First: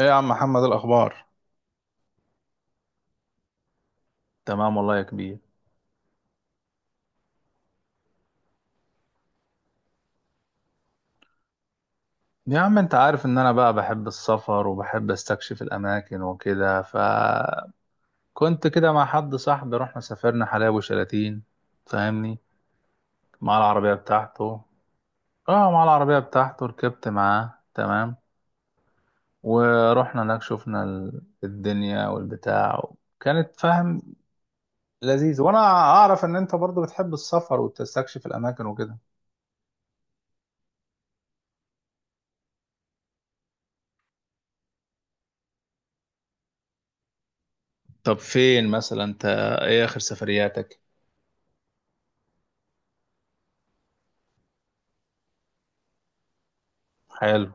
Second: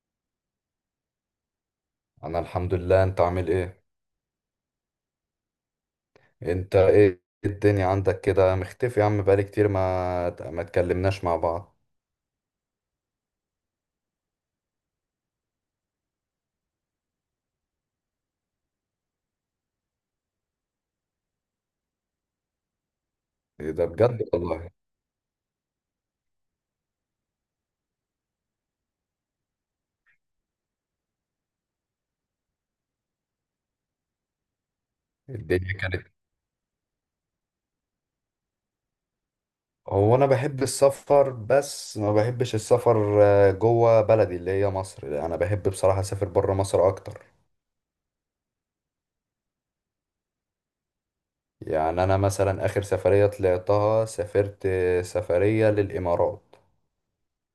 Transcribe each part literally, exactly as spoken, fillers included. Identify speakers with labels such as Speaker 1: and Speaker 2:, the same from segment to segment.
Speaker 1: ايه يا عم محمد، الاخبار؟
Speaker 2: انا الحمد لله. انت عامل ايه؟
Speaker 1: تمام والله يا كبير.
Speaker 2: انت ايه الدنيا عندك كده مختفي يا عم؟ بقالي كتير ما ما اتكلمناش مع بعض.
Speaker 1: يا عم، انت عارف ان انا بقى بحب السفر وبحب استكشف الاماكن وكده، فكنت كده مع حد صاحبي، رحنا سافرنا حلايب وشلاتين، فاهمني، مع
Speaker 2: إيه ده
Speaker 1: العربية
Speaker 2: بجد
Speaker 1: بتاعته.
Speaker 2: والله.
Speaker 1: اه، مع العربية بتاعته، ركبت معاه، تمام. ورحنا هناك، شفنا ال- الدنيا والبتاع، كانت فاهم، لذيذ. وانا
Speaker 2: الدنيا كانت
Speaker 1: اعرف ان انت برضو بتحب السفر وتستكشف الاماكن وكده.
Speaker 2: هو انا بحب السفر، بس ما بحبش السفر آه، جوه بلدي اللي هي مصر. لا، انا بحب بصراحة اسافر بره مصر اكتر.
Speaker 1: طب فين مثلا انت؟ ايه اخر سفرياتك؟
Speaker 2: يعني انا مثلا اخر سفرية طلعتها سافرت آه، سفرية للامارات.
Speaker 1: حلو.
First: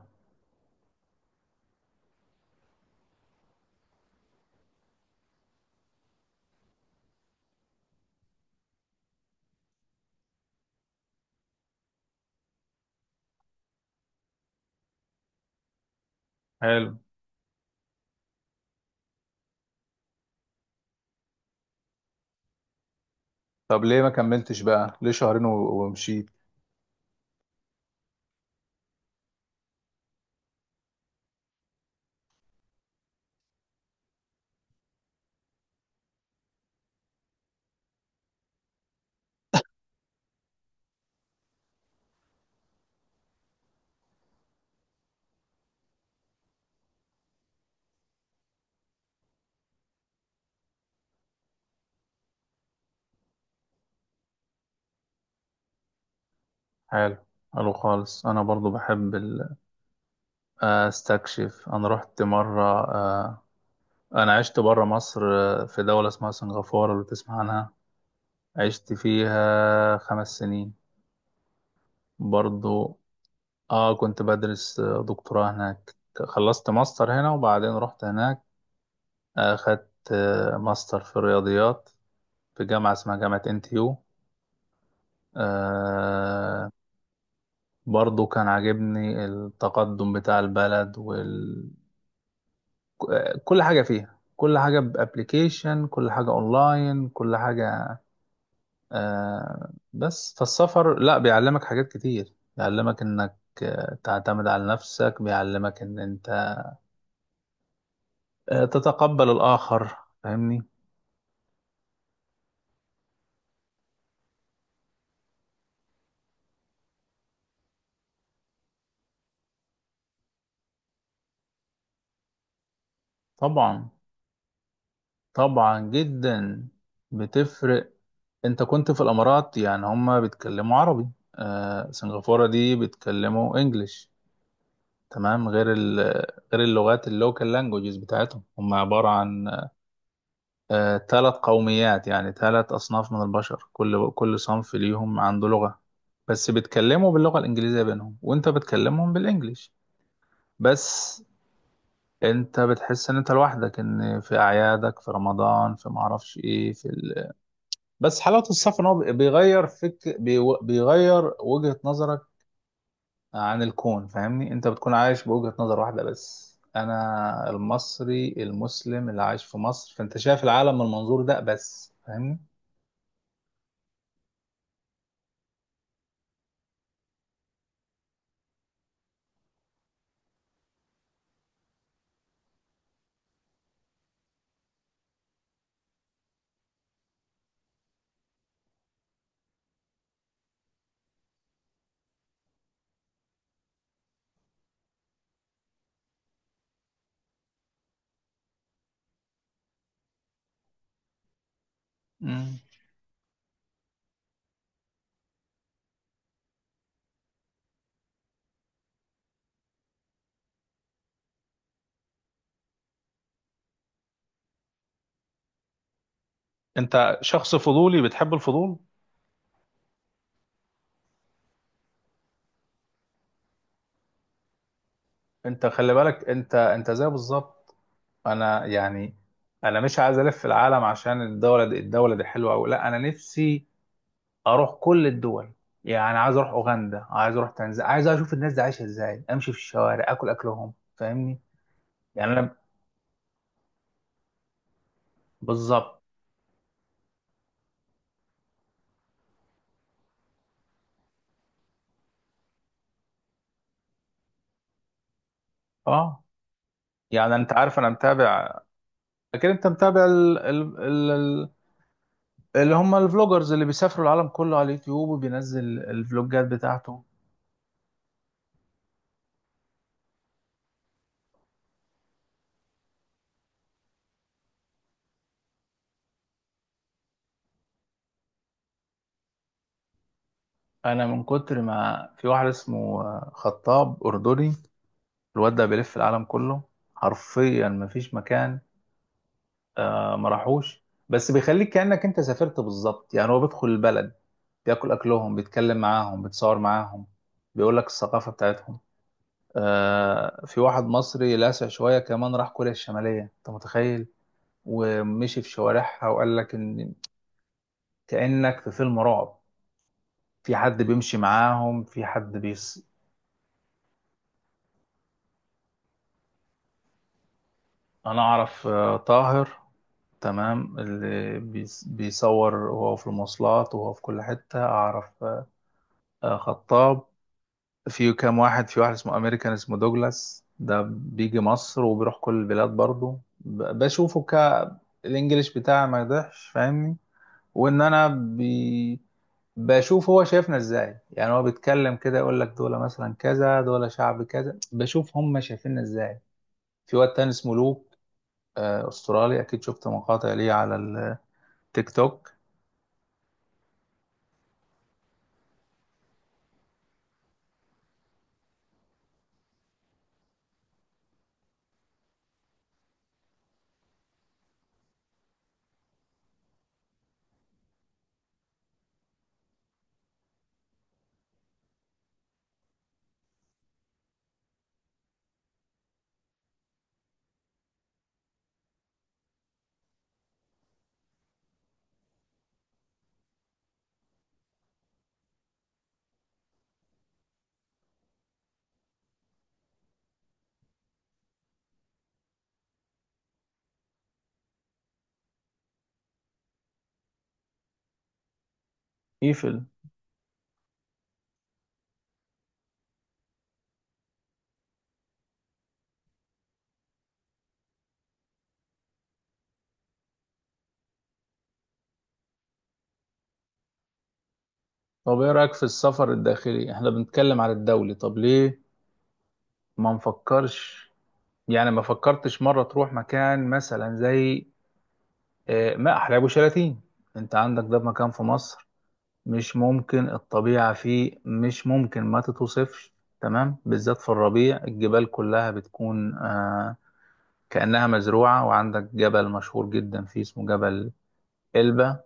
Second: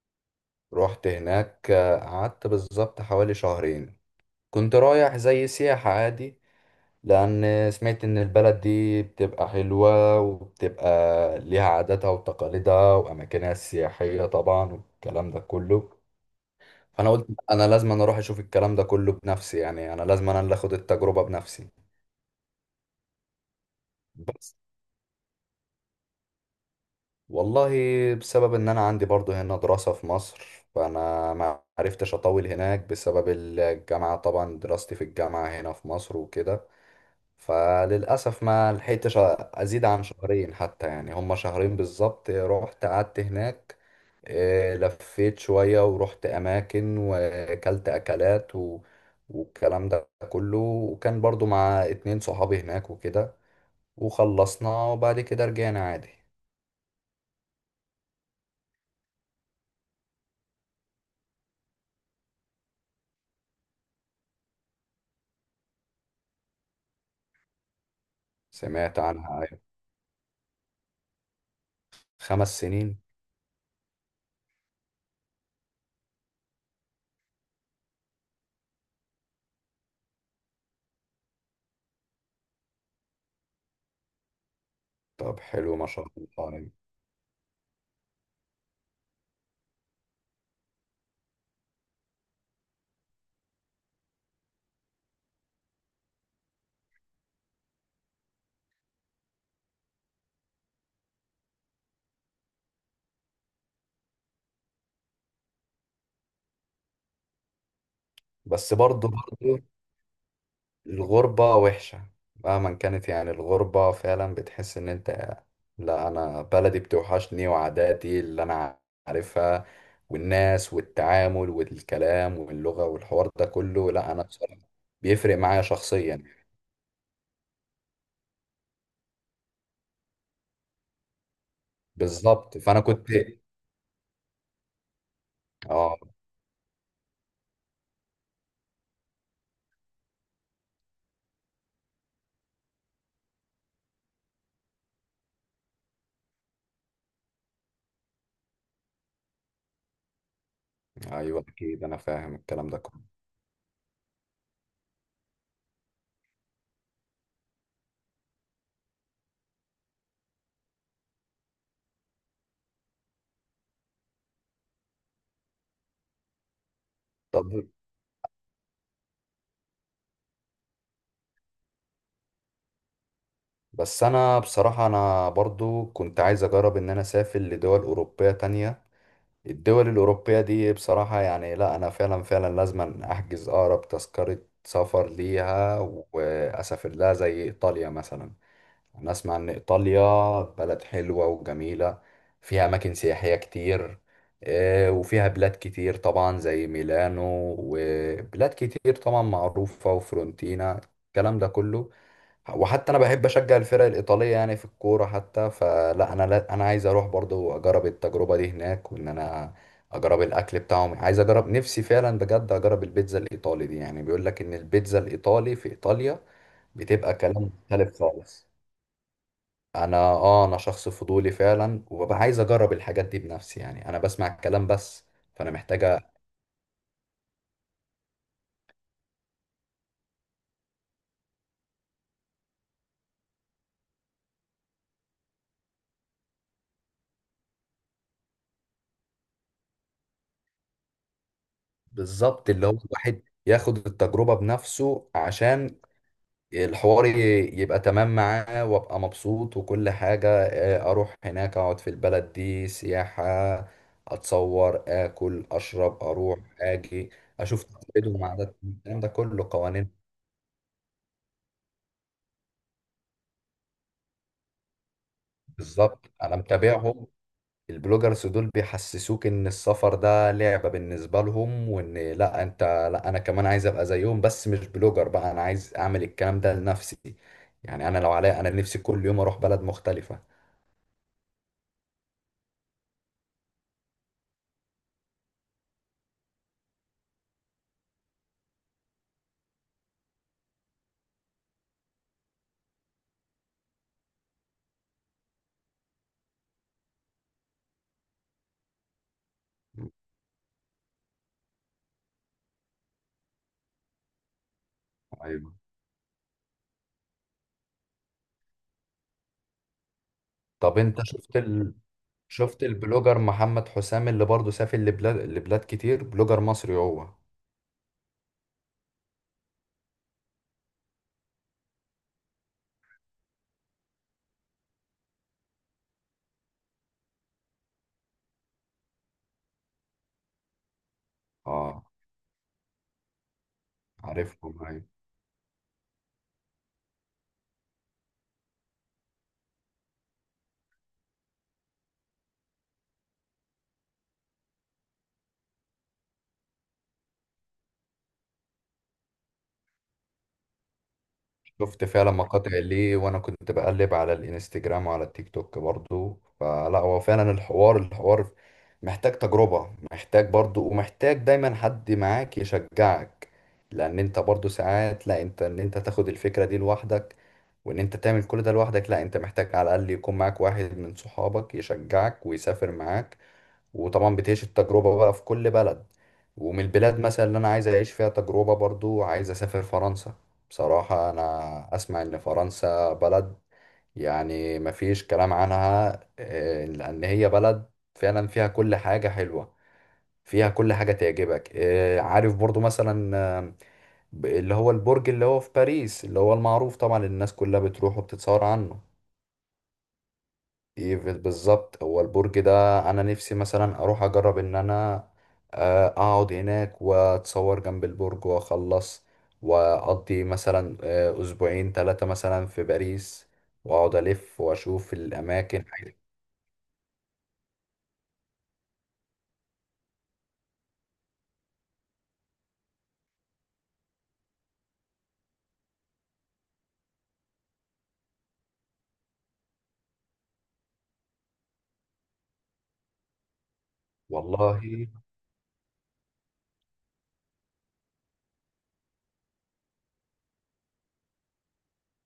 Speaker 2: رحت هناك، آه، قعدت بالظبط حوالي شهرين. كنت رايح زي سياحة عادي، لأن سمعت إن البلد دي بتبقى حلوة وبتبقى ليها عاداتها وتقاليدها وأماكنها السياحية طبعا والكلام ده كله.
Speaker 1: حلو.
Speaker 2: فأنا قلت أنا لازم أنا أروح أشوف الكلام ده كله بنفسي، يعني أنا لازم أنا اللي أخد التجربة بنفسي.
Speaker 1: طب ليه ما
Speaker 2: بس
Speaker 1: كملتش بقى؟ ليه شهرين و- ومشيت؟
Speaker 2: والله، بسبب إن أنا عندي برضو هنا دراسة في مصر، فأنا ما عرفتش أطول هناك بسبب الجامعة، طبعا دراستي في الجامعة هنا في مصر وكده. فللأسف ما لحقتش أزيد عن شهرين، حتى يعني هما شهرين بالظبط رحت قعدت هناك. آه، لفيت شوية ورحت أماكن وأكلت أكلات و... والكلام ده كله، وكان برضو مع اتنين صحابي هناك وكده. وخلصنا وبعد كده رجعنا عادي.
Speaker 1: حلو. حلو خالص، انا برضو بحب ال- آه، استكشف. انا رحت مره. آه، انا عشت بره مصر، آه، في دوله اسمها سنغافوره، لو تسمع عنها. عشت
Speaker 2: سمعت عنها.
Speaker 1: فيها خمس سنين
Speaker 2: خمس سنين؟
Speaker 1: برضو. اه، كنت بدرس آه، دكتوراه هناك. خلصت ماستر هنا وبعدين رحت هناك. اخدت آه، ماستر في الرياضيات، في جامعه اسمها جامعه انتيو.
Speaker 2: طب حلو ما شاء الله يعني.
Speaker 1: برضو كان عاجبني التقدم بتاع البلد وال... كل حاجة فيها، كل حاجة بأبليكيشن، كل حاجة أونلاين، كل حاجة. آه بس فالسفر، لا، بيعلمك حاجات كتير، بيعلمك إنك آه، تعتمد على نفسك، بيعلمك إن أنت آه
Speaker 2: بس برضو
Speaker 1: تتقبل
Speaker 2: برضو
Speaker 1: الآخر، فاهمني.
Speaker 2: الغربة وحشة، مهما كانت. يعني الغربة فعلا بتحس ان انت، لا، انا بلدي بتوحشني وعاداتي اللي انا عارفها والناس والتعامل والكلام واللغة والحوار ده
Speaker 1: طبعا.
Speaker 2: كله. لا، انا بصراحة بيفرق معايا
Speaker 1: طبعا
Speaker 2: شخصيا.
Speaker 1: جدا، بتفرق. أنت كنت في الإمارات، يعني هما بيتكلموا عربي. آه سنغافورة
Speaker 2: بالظبط،
Speaker 1: دي
Speaker 2: فانا كنت.
Speaker 1: بيتكلموا إنجليش، تمام، غير ال
Speaker 2: اه.
Speaker 1: غير اللغات اللوكال لانجوجز بتاعتهم، هم عبارة عن ثلاث قوميات، يعني ثلاث أصناف من البشر، كل كل صنف ليهم عنده لغة، بس بيتكلموا باللغة الإنجليزية بينهم، وأنت بتكلمهم بالإنجليش بس.
Speaker 2: ايوه، اكيد انا فاهم
Speaker 1: أنت
Speaker 2: الكلام ده كله.
Speaker 1: بتحس إن أنت لوحدك، إن في أعيادك، في رمضان، في معرفش إيه، في ال... بس حلاوة السفر إن هو بيغير فك، بي... بيغير وجهة نظرك عن الكون، فاهمني. انت بتكون عايش بوجهة نظر واحدة بس،
Speaker 2: طب،
Speaker 1: انا المصري المسلم اللي عايش في مصر، فانت شايف العالم من المنظور ده بس، فاهمني.
Speaker 2: بس انا بصراحة انا برضو كنت عايز اجرب ان انا اسافر لدول اوروبية تانية. الدول الأوروبية دي بصراحة يعني، لا، أنا فعلا فعلا لازم أحجز أقرب تذكرة سفر ليها، وأسافر لها زي إيطاليا مثلا. أنا أسمع إن إيطاليا بلد حلوة وجميلة، فيها أماكن سياحية كتير، آه، وفيها بلاد كتير طبعا زي ميلانو، وبلاد كتير طبعا معروفة وفرونتينا، الكلام ده كله.
Speaker 1: مم.
Speaker 2: وحتى انا بحب اشجع الفرق الايطاليه يعني في الكوره حتى، فلا انا لا انا عايز اروح برضو اجرب التجربه دي هناك، وان انا اجرب الاكل بتاعهم. عايز اجرب نفسي فعلا بجد، اجرب البيتزا الايطالي دي. يعني بيقول لك ان البيتزا الايطالي في ايطاليا بتبقى
Speaker 1: انت
Speaker 2: كلام
Speaker 1: شخص
Speaker 2: مختلف
Speaker 1: فضولي، بتحب
Speaker 2: خالص.
Speaker 1: الفضول.
Speaker 2: انا اه انا شخص فضولي فعلا، وببقى عايز اجرب الحاجات دي بنفسي. يعني انا بسمع الكلام بس، فانا
Speaker 1: انت خلي
Speaker 2: محتاجه.
Speaker 1: بالك، انت انت زي بالظبط انا، يعني. انا مش عايز الف في العالم عشان الدولة دي الدولة دي حلوة او لا، انا نفسي اروح كل الدول، يعني عايز اروح اوغندا، عايز اروح تنزانيا، عايز اشوف الناس دي عايشة ازاي، امشي في الشوارع، اكل اكلهم، فاهمني. يعني
Speaker 2: بالظبط
Speaker 1: انا،
Speaker 2: اللي هو الواحد ياخد التجربه بنفسه، عشان
Speaker 1: بالظبط.
Speaker 2: الحوار ي- يبقى تمام معاه وابقى مبسوط وكل حاجة. آه، اروح هناك، اقعد في البلد دي سياحة، اتصور، اكل، اشرب،
Speaker 1: اه،
Speaker 2: اروح، اجي،
Speaker 1: يعني انت
Speaker 2: اشوف
Speaker 1: عارف، انا
Speaker 2: تقاليدهم وعاداتهم،
Speaker 1: متابع.
Speaker 2: الكلام ده كله،
Speaker 1: اكيد انت متابع
Speaker 2: قوانين.
Speaker 1: ال... ال... ال... ال- اللي هم الفلوجرز اللي بيسافروا العالم كله على اليوتيوب، وبينزل
Speaker 2: بالظبط، انا
Speaker 1: الفلوجات بتاعته.
Speaker 2: متابعهم. البلوجرز دول بيحسسوك ان السفر ده لعبة بالنسبة لهم، وان لا، انت، لا، انا كمان عايز ابقى زيهم، بس مش بلوجر بقى، انا عايز اعمل الكلام ده لنفسي. يعني انا لو عليا، انا نفسي كل يوم اروح بلد مختلفة.
Speaker 1: انا من كتر ما، في واحد اسمه خطاب اردني، الواد ده بيلف العالم كله حرفيا، ما فيش مكان آه، ما راحوش، بس بيخليك كأنك انت سافرت بالظبط. يعني هو بيدخل البلد، بياكل اكلهم، بيتكلم معاهم، بيتصور معاهم، بيقول لك الثقافة بتاعتهم. آه، في واحد مصري لاسع شوية كمان، راح كوريا الشمالية، انت متخيل؟ ومشي في شوارعها وقال لك ان كأنك في فيلم رعب، في
Speaker 2: طب
Speaker 1: حد
Speaker 2: انت
Speaker 1: بيمشي
Speaker 2: شفت ال...
Speaker 1: معاهم، في حد
Speaker 2: شفت
Speaker 1: بيص...
Speaker 2: البلوجر محمد حسام اللي برضه سافر لبلاد لبلاد كتير؟ بلوجر مصري هو.
Speaker 1: انا اعرف، آه، طاهر، تمام، اللي بيص- بيصور وهو في المواصلات وهو في كل حتة، اعرف، آه، آه، خطاب. في كام واحد، في واحد اسمه امريكان، اسمه دوجلاس، ده بيجي
Speaker 2: اه.
Speaker 1: مصر وبيروح كل البلاد برضه، ب- بشوفه ك،
Speaker 2: عارفه معايا.
Speaker 1: الانجليش بتاعي ما يضحش، فاهمني، وان انا بي... بشوف هو شايفنا ازاي، يعني هو بيتكلم كده يقول لك دول مثلا كذا، دول شعب كذا، بشوف هم شايفيننا ازاي. في واد تاني اسمه لوك، آه، استرالي، اكيد شفت مقاطع ليه على
Speaker 2: شفت
Speaker 1: التيك
Speaker 2: فعلا
Speaker 1: توك.
Speaker 2: مقاطع ليه، وانا كنت بقلب على الانستجرام وعلى التيك توك برضه، فلا هو فعلا الحوار الحوار محتاج تجربة، محتاج برضه، ومحتاج دايما حد معاك يشجعك، لان انت برضه ساعات، لا، انت ان انت تاخد الفكرة دي لوحدك، وان انت تعمل كل ده لوحدك، لا، انت محتاج على الاقل يكون معاك واحد من صحابك يشجعك ويسافر معاك، وطبعا بتعيش التجربة بقى في كل بلد. ومن البلاد مثلا اللي انا عايز اعيش فيها تجربة برضو، عايز اسافر فرنسا. بصراحة انا اسمع ان فرنسا بلد يعني مفيش كلام عنها، آه، لان هي بلد فعلا فيها كل حاجة حلوة، فيها كل حاجة تعجبك. آه، عارف برضو مثلا آه، ب- اللي هو البرج اللي هو في باريس، اللي هو المعروف طبعا الناس كلها بتروح وبتتصور عنه.
Speaker 1: ايفل.
Speaker 2: ايفل، بالظبط، هو البرج ده. انا نفسي مثلا اروح اجرب ان انا، آه، اقعد هناك واتصور جنب البرج واخلص، واقضي مثلا آه، اسبوعين ثلاثة مثلا في باريس، واقعد الف واشوف
Speaker 1: طب ايه رايك في
Speaker 2: الاماكن.
Speaker 1: السفر الداخلي؟ احنا بنتكلم على الدولي، طب ليه ما نفكرش؟ يعني ما فكرتش مره تروح مكان مثلا زي، آه، ما احلى ابو شلاتين، انت عندك ده مكان في مصر، مش ممكن، الطبيعة فيه مش ممكن ما تتوصفش، تمام، بالذات في
Speaker 2: والله.
Speaker 1: الربيع الجبال كلها بتكون، آه كأنها مزروعة. وعندك جبل مشهور جدا فيه اسمه جبل إلبة،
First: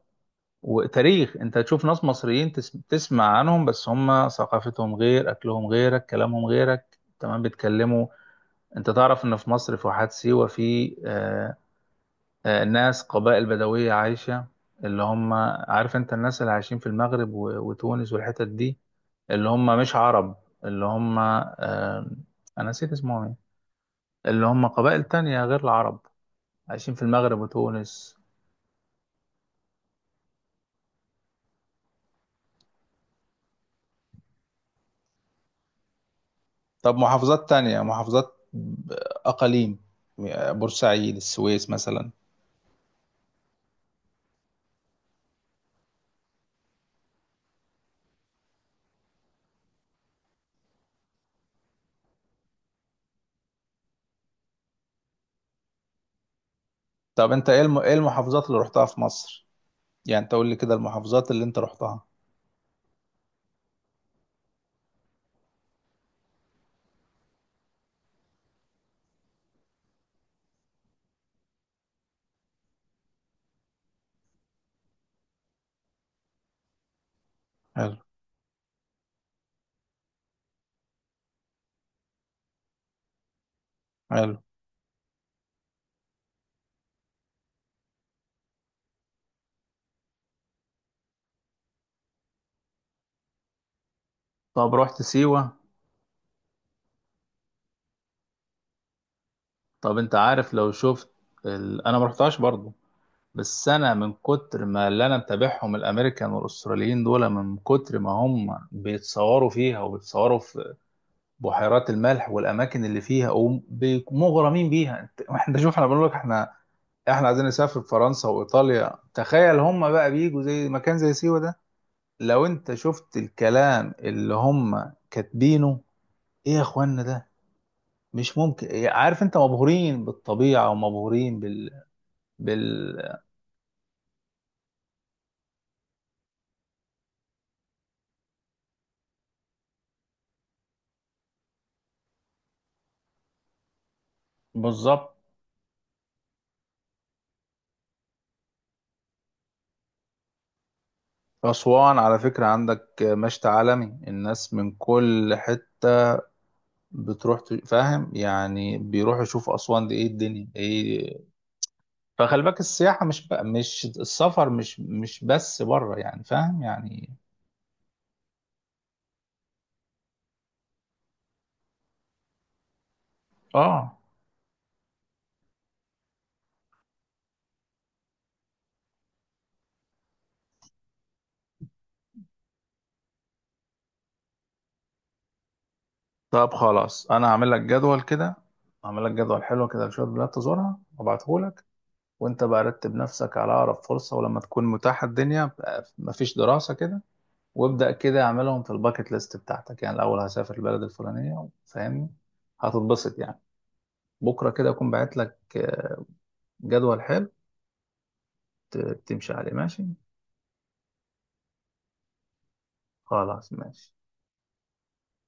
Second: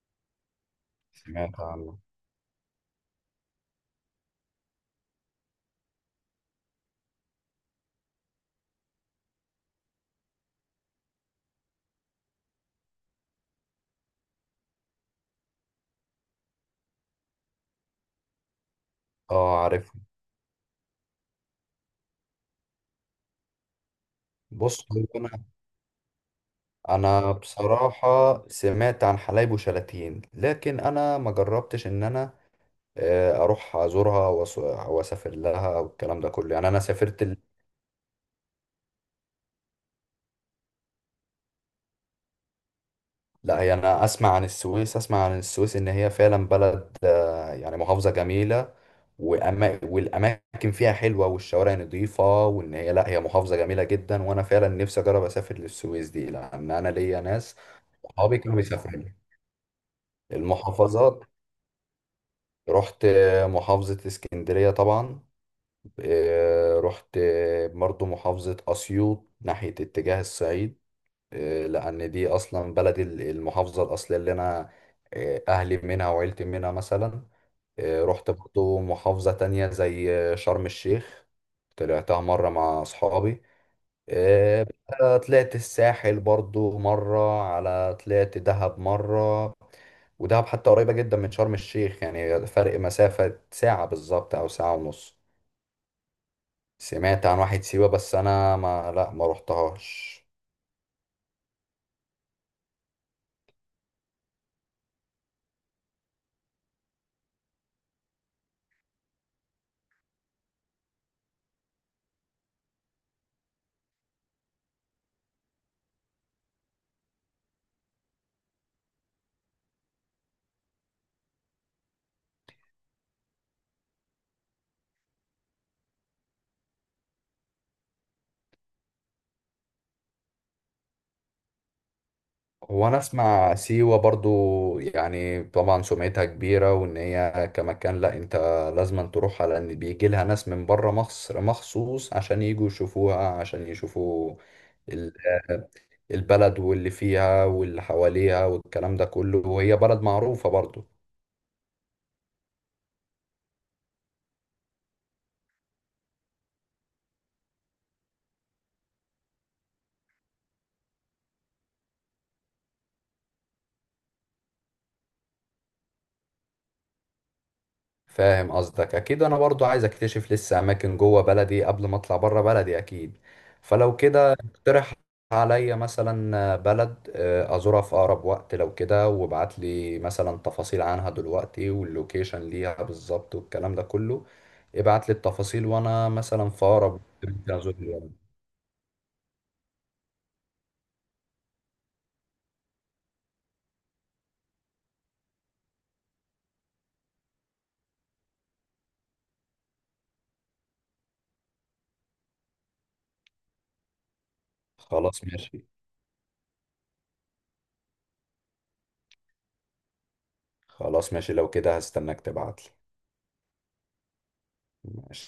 Speaker 1: وتاريخ، انت
Speaker 2: سمعت
Speaker 1: تشوف
Speaker 2: عنه.
Speaker 1: ناس مصريين تس- تسمع عنهم، بس هم ثقافتهم غير، أكلهم غيرك، كلامهم غيرك، تمام، بيتكلموا. انت تعرف ان في مصر في واحات سيوة، في، آه آه ناس قبائل بدوية عايشة، اللي هم، عارف انت الناس اللي عايشين في المغرب و- وتونس والحتت دي، اللي
Speaker 2: اه،
Speaker 1: هم
Speaker 2: عارف.
Speaker 1: مش عرب، اللي هم، آه، انا نسيت اسمهم ايه، اللي هم
Speaker 2: بص،
Speaker 1: قبائل
Speaker 2: هو انا
Speaker 1: تانية غير العرب، عايشين في
Speaker 2: انا
Speaker 1: المغرب وتونس.
Speaker 2: بصراحة سمعت عن حلايب وشلاتين، لكن انا ما جربتش ان انا، آه، اروح ازورها وأس- واسافر لها والكلام ده كله. يعني انا
Speaker 1: طب
Speaker 2: سافرت.
Speaker 1: محافظات تانية، محافظات ب- اقاليم، بورسعيد، السويس مثلا.
Speaker 2: لا، هي انا اسمع عن السويس اسمع عن السويس ان هي فعلا بلد، آه، يعني محافظة جميلة، وأما والاماكن فيها حلوة والشوارع نظيفة، وان هي، لا، هي محافظة جميلة جدا، وانا فعلا نفسي اجرب اسافر للسويس دي، لان انا ليا
Speaker 1: طب انت
Speaker 2: ناس
Speaker 1: ايه الم- إيه
Speaker 2: صحابي
Speaker 1: المحافظات
Speaker 2: كانوا
Speaker 1: اللي رحتها في
Speaker 2: بيسافروا لي.
Speaker 1: مصر؟ يعني تقول لي كده
Speaker 2: المحافظات،
Speaker 1: المحافظات اللي انت رحتها.
Speaker 2: رحت محافظة اسكندرية طبعا، آه، رحت برضو محافظة اسيوط ناحية اتجاه الصعيد، آه، لأن دي أصلا بلدي ال- المحافظة الأصلية اللي أنا، آه، أهلي منها وعيلتي منها مثلا.
Speaker 1: حلو.
Speaker 2: آه، رحت برضو محافظة تانية زي آه، شرم الشيخ، طلعتها مرة مع أصحابي.
Speaker 1: حلو.
Speaker 2: آه، بقى طلعت الساحل برضو مرة، على طلعت دهب مرة. ودهب حتى قريبة جدا من شرم الشيخ، يعني فرق مسافة ساعة بالظبط أو
Speaker 1: طب
Speaker 2: ساعة
Speaker 1: رحت
Speaker 2: ونص.
Speaker 1: سيوة؟
Speaker 2: سمعت عن واحد سيوة، بس أنا ما لا ما
Speaker 1: طب انت
Speaker 2: رحتهاش.
Speaker 1: عارف، لو شفت ال... انا ما رحتهاش برضو، بس انا من كتر ما، اللي انا متابعهم الامريكان والاستراليين دول، من كتر ما هم بيتصوروا فيها وبيتصوروا في بحيرات الملح والاماكن اللي فيها، ومغرمين بيها، انت، احنا شوف، احنا بنقول لك، احنا احنا عايزين نسافر فرنسا وايطاليا، تخيل هم بقى بيجوا زي مكان زي سيوة ده. لو انت شفت الكلام اللي هم كاتبينه، ايه يا اخوانا ده، مش ممكن، عارف انت، مبهورين بالطبيعة، ومبهورين بال...
Speaker 2: وانا
Speaker 1: بال...
Speaker 2: اسمع سيوة برضو، يعني طبعا سمعتها كبيرة، وان هي كمكان، لا، انت لازم تروحها، لان بيجي لها ناس من بره مصر مخصوص عشان يجوا يشوفوها، عشان يشوفوا ال-
Speaker 1: بالظبط.
Speaker 2: البلد واللي فيها واللي حواليها والكلام ده كله، وهي بلد معروفة برضو.
Speaker 1: أسوان على فكرة عندك مشت عالمي، الناس من كل حتة بتروح، ت- فاهم يعني، بيروحوا يشوفوا أسوان دي، إيه الدنيا إيه. فخلي بالك، السياحة مش بقى، مش السفر، مش مش بس بره، يعني فاهم يعني.
Speaker 2: فاهم قصدك. اكيد انا برضو عايز اكتشف لسه اماكن جوه بلدي قبل ما اطلع بره بلدي اكيد. فلو
Speaker 1: آه
Speaker 2: كده اقترح عليا مثلا بلد آه، ازورها في اقرب وقت لو كده، وابعت لي مثلا تفاصيل عنها دلوقتي واللوكيشن ليها بالظبط والكلام ده كله. ابعت لي التفاصيل، وانا مثلا
Speaker 1: طب
Speaker 2: في اقرب
Speaker 1: خلاص،
Speaker 2: وقت
Speaker 1: أنا هعمل
Speaker 2: ممكن
Speaker 1: لك
Speaker 2: ازور
Speaker 1: جدول
Speaker 2: البلد.
Speaker 1: كده. هعمل لك جدول حلو كده لشوية بلاد تزورها، وأبعته لك، وأنت بقى رتب نفسك على أقرب فرصة، ولما تكون متاحة الدنيا بقى، مفيش دراسة كده، وابدأ كده اعملهم في الباكت ليست بتاعتك، يعني الأول هسافر البلد الفلانية، فاهمني، هتتبسط يعني. بكرة كده أكون باعت
Speaker 2: خلاص
Speaker 1: لك
Speaker 2: ماشي.
Speaker 1: آه، جدول حلو ت- تمشي عليه، ماشي.
Speaker 2: خلاص ماشي، لو كده هستناك تبعت لي.
Speaker 1: خلاص ماشي.
Speaker 2: ماشي.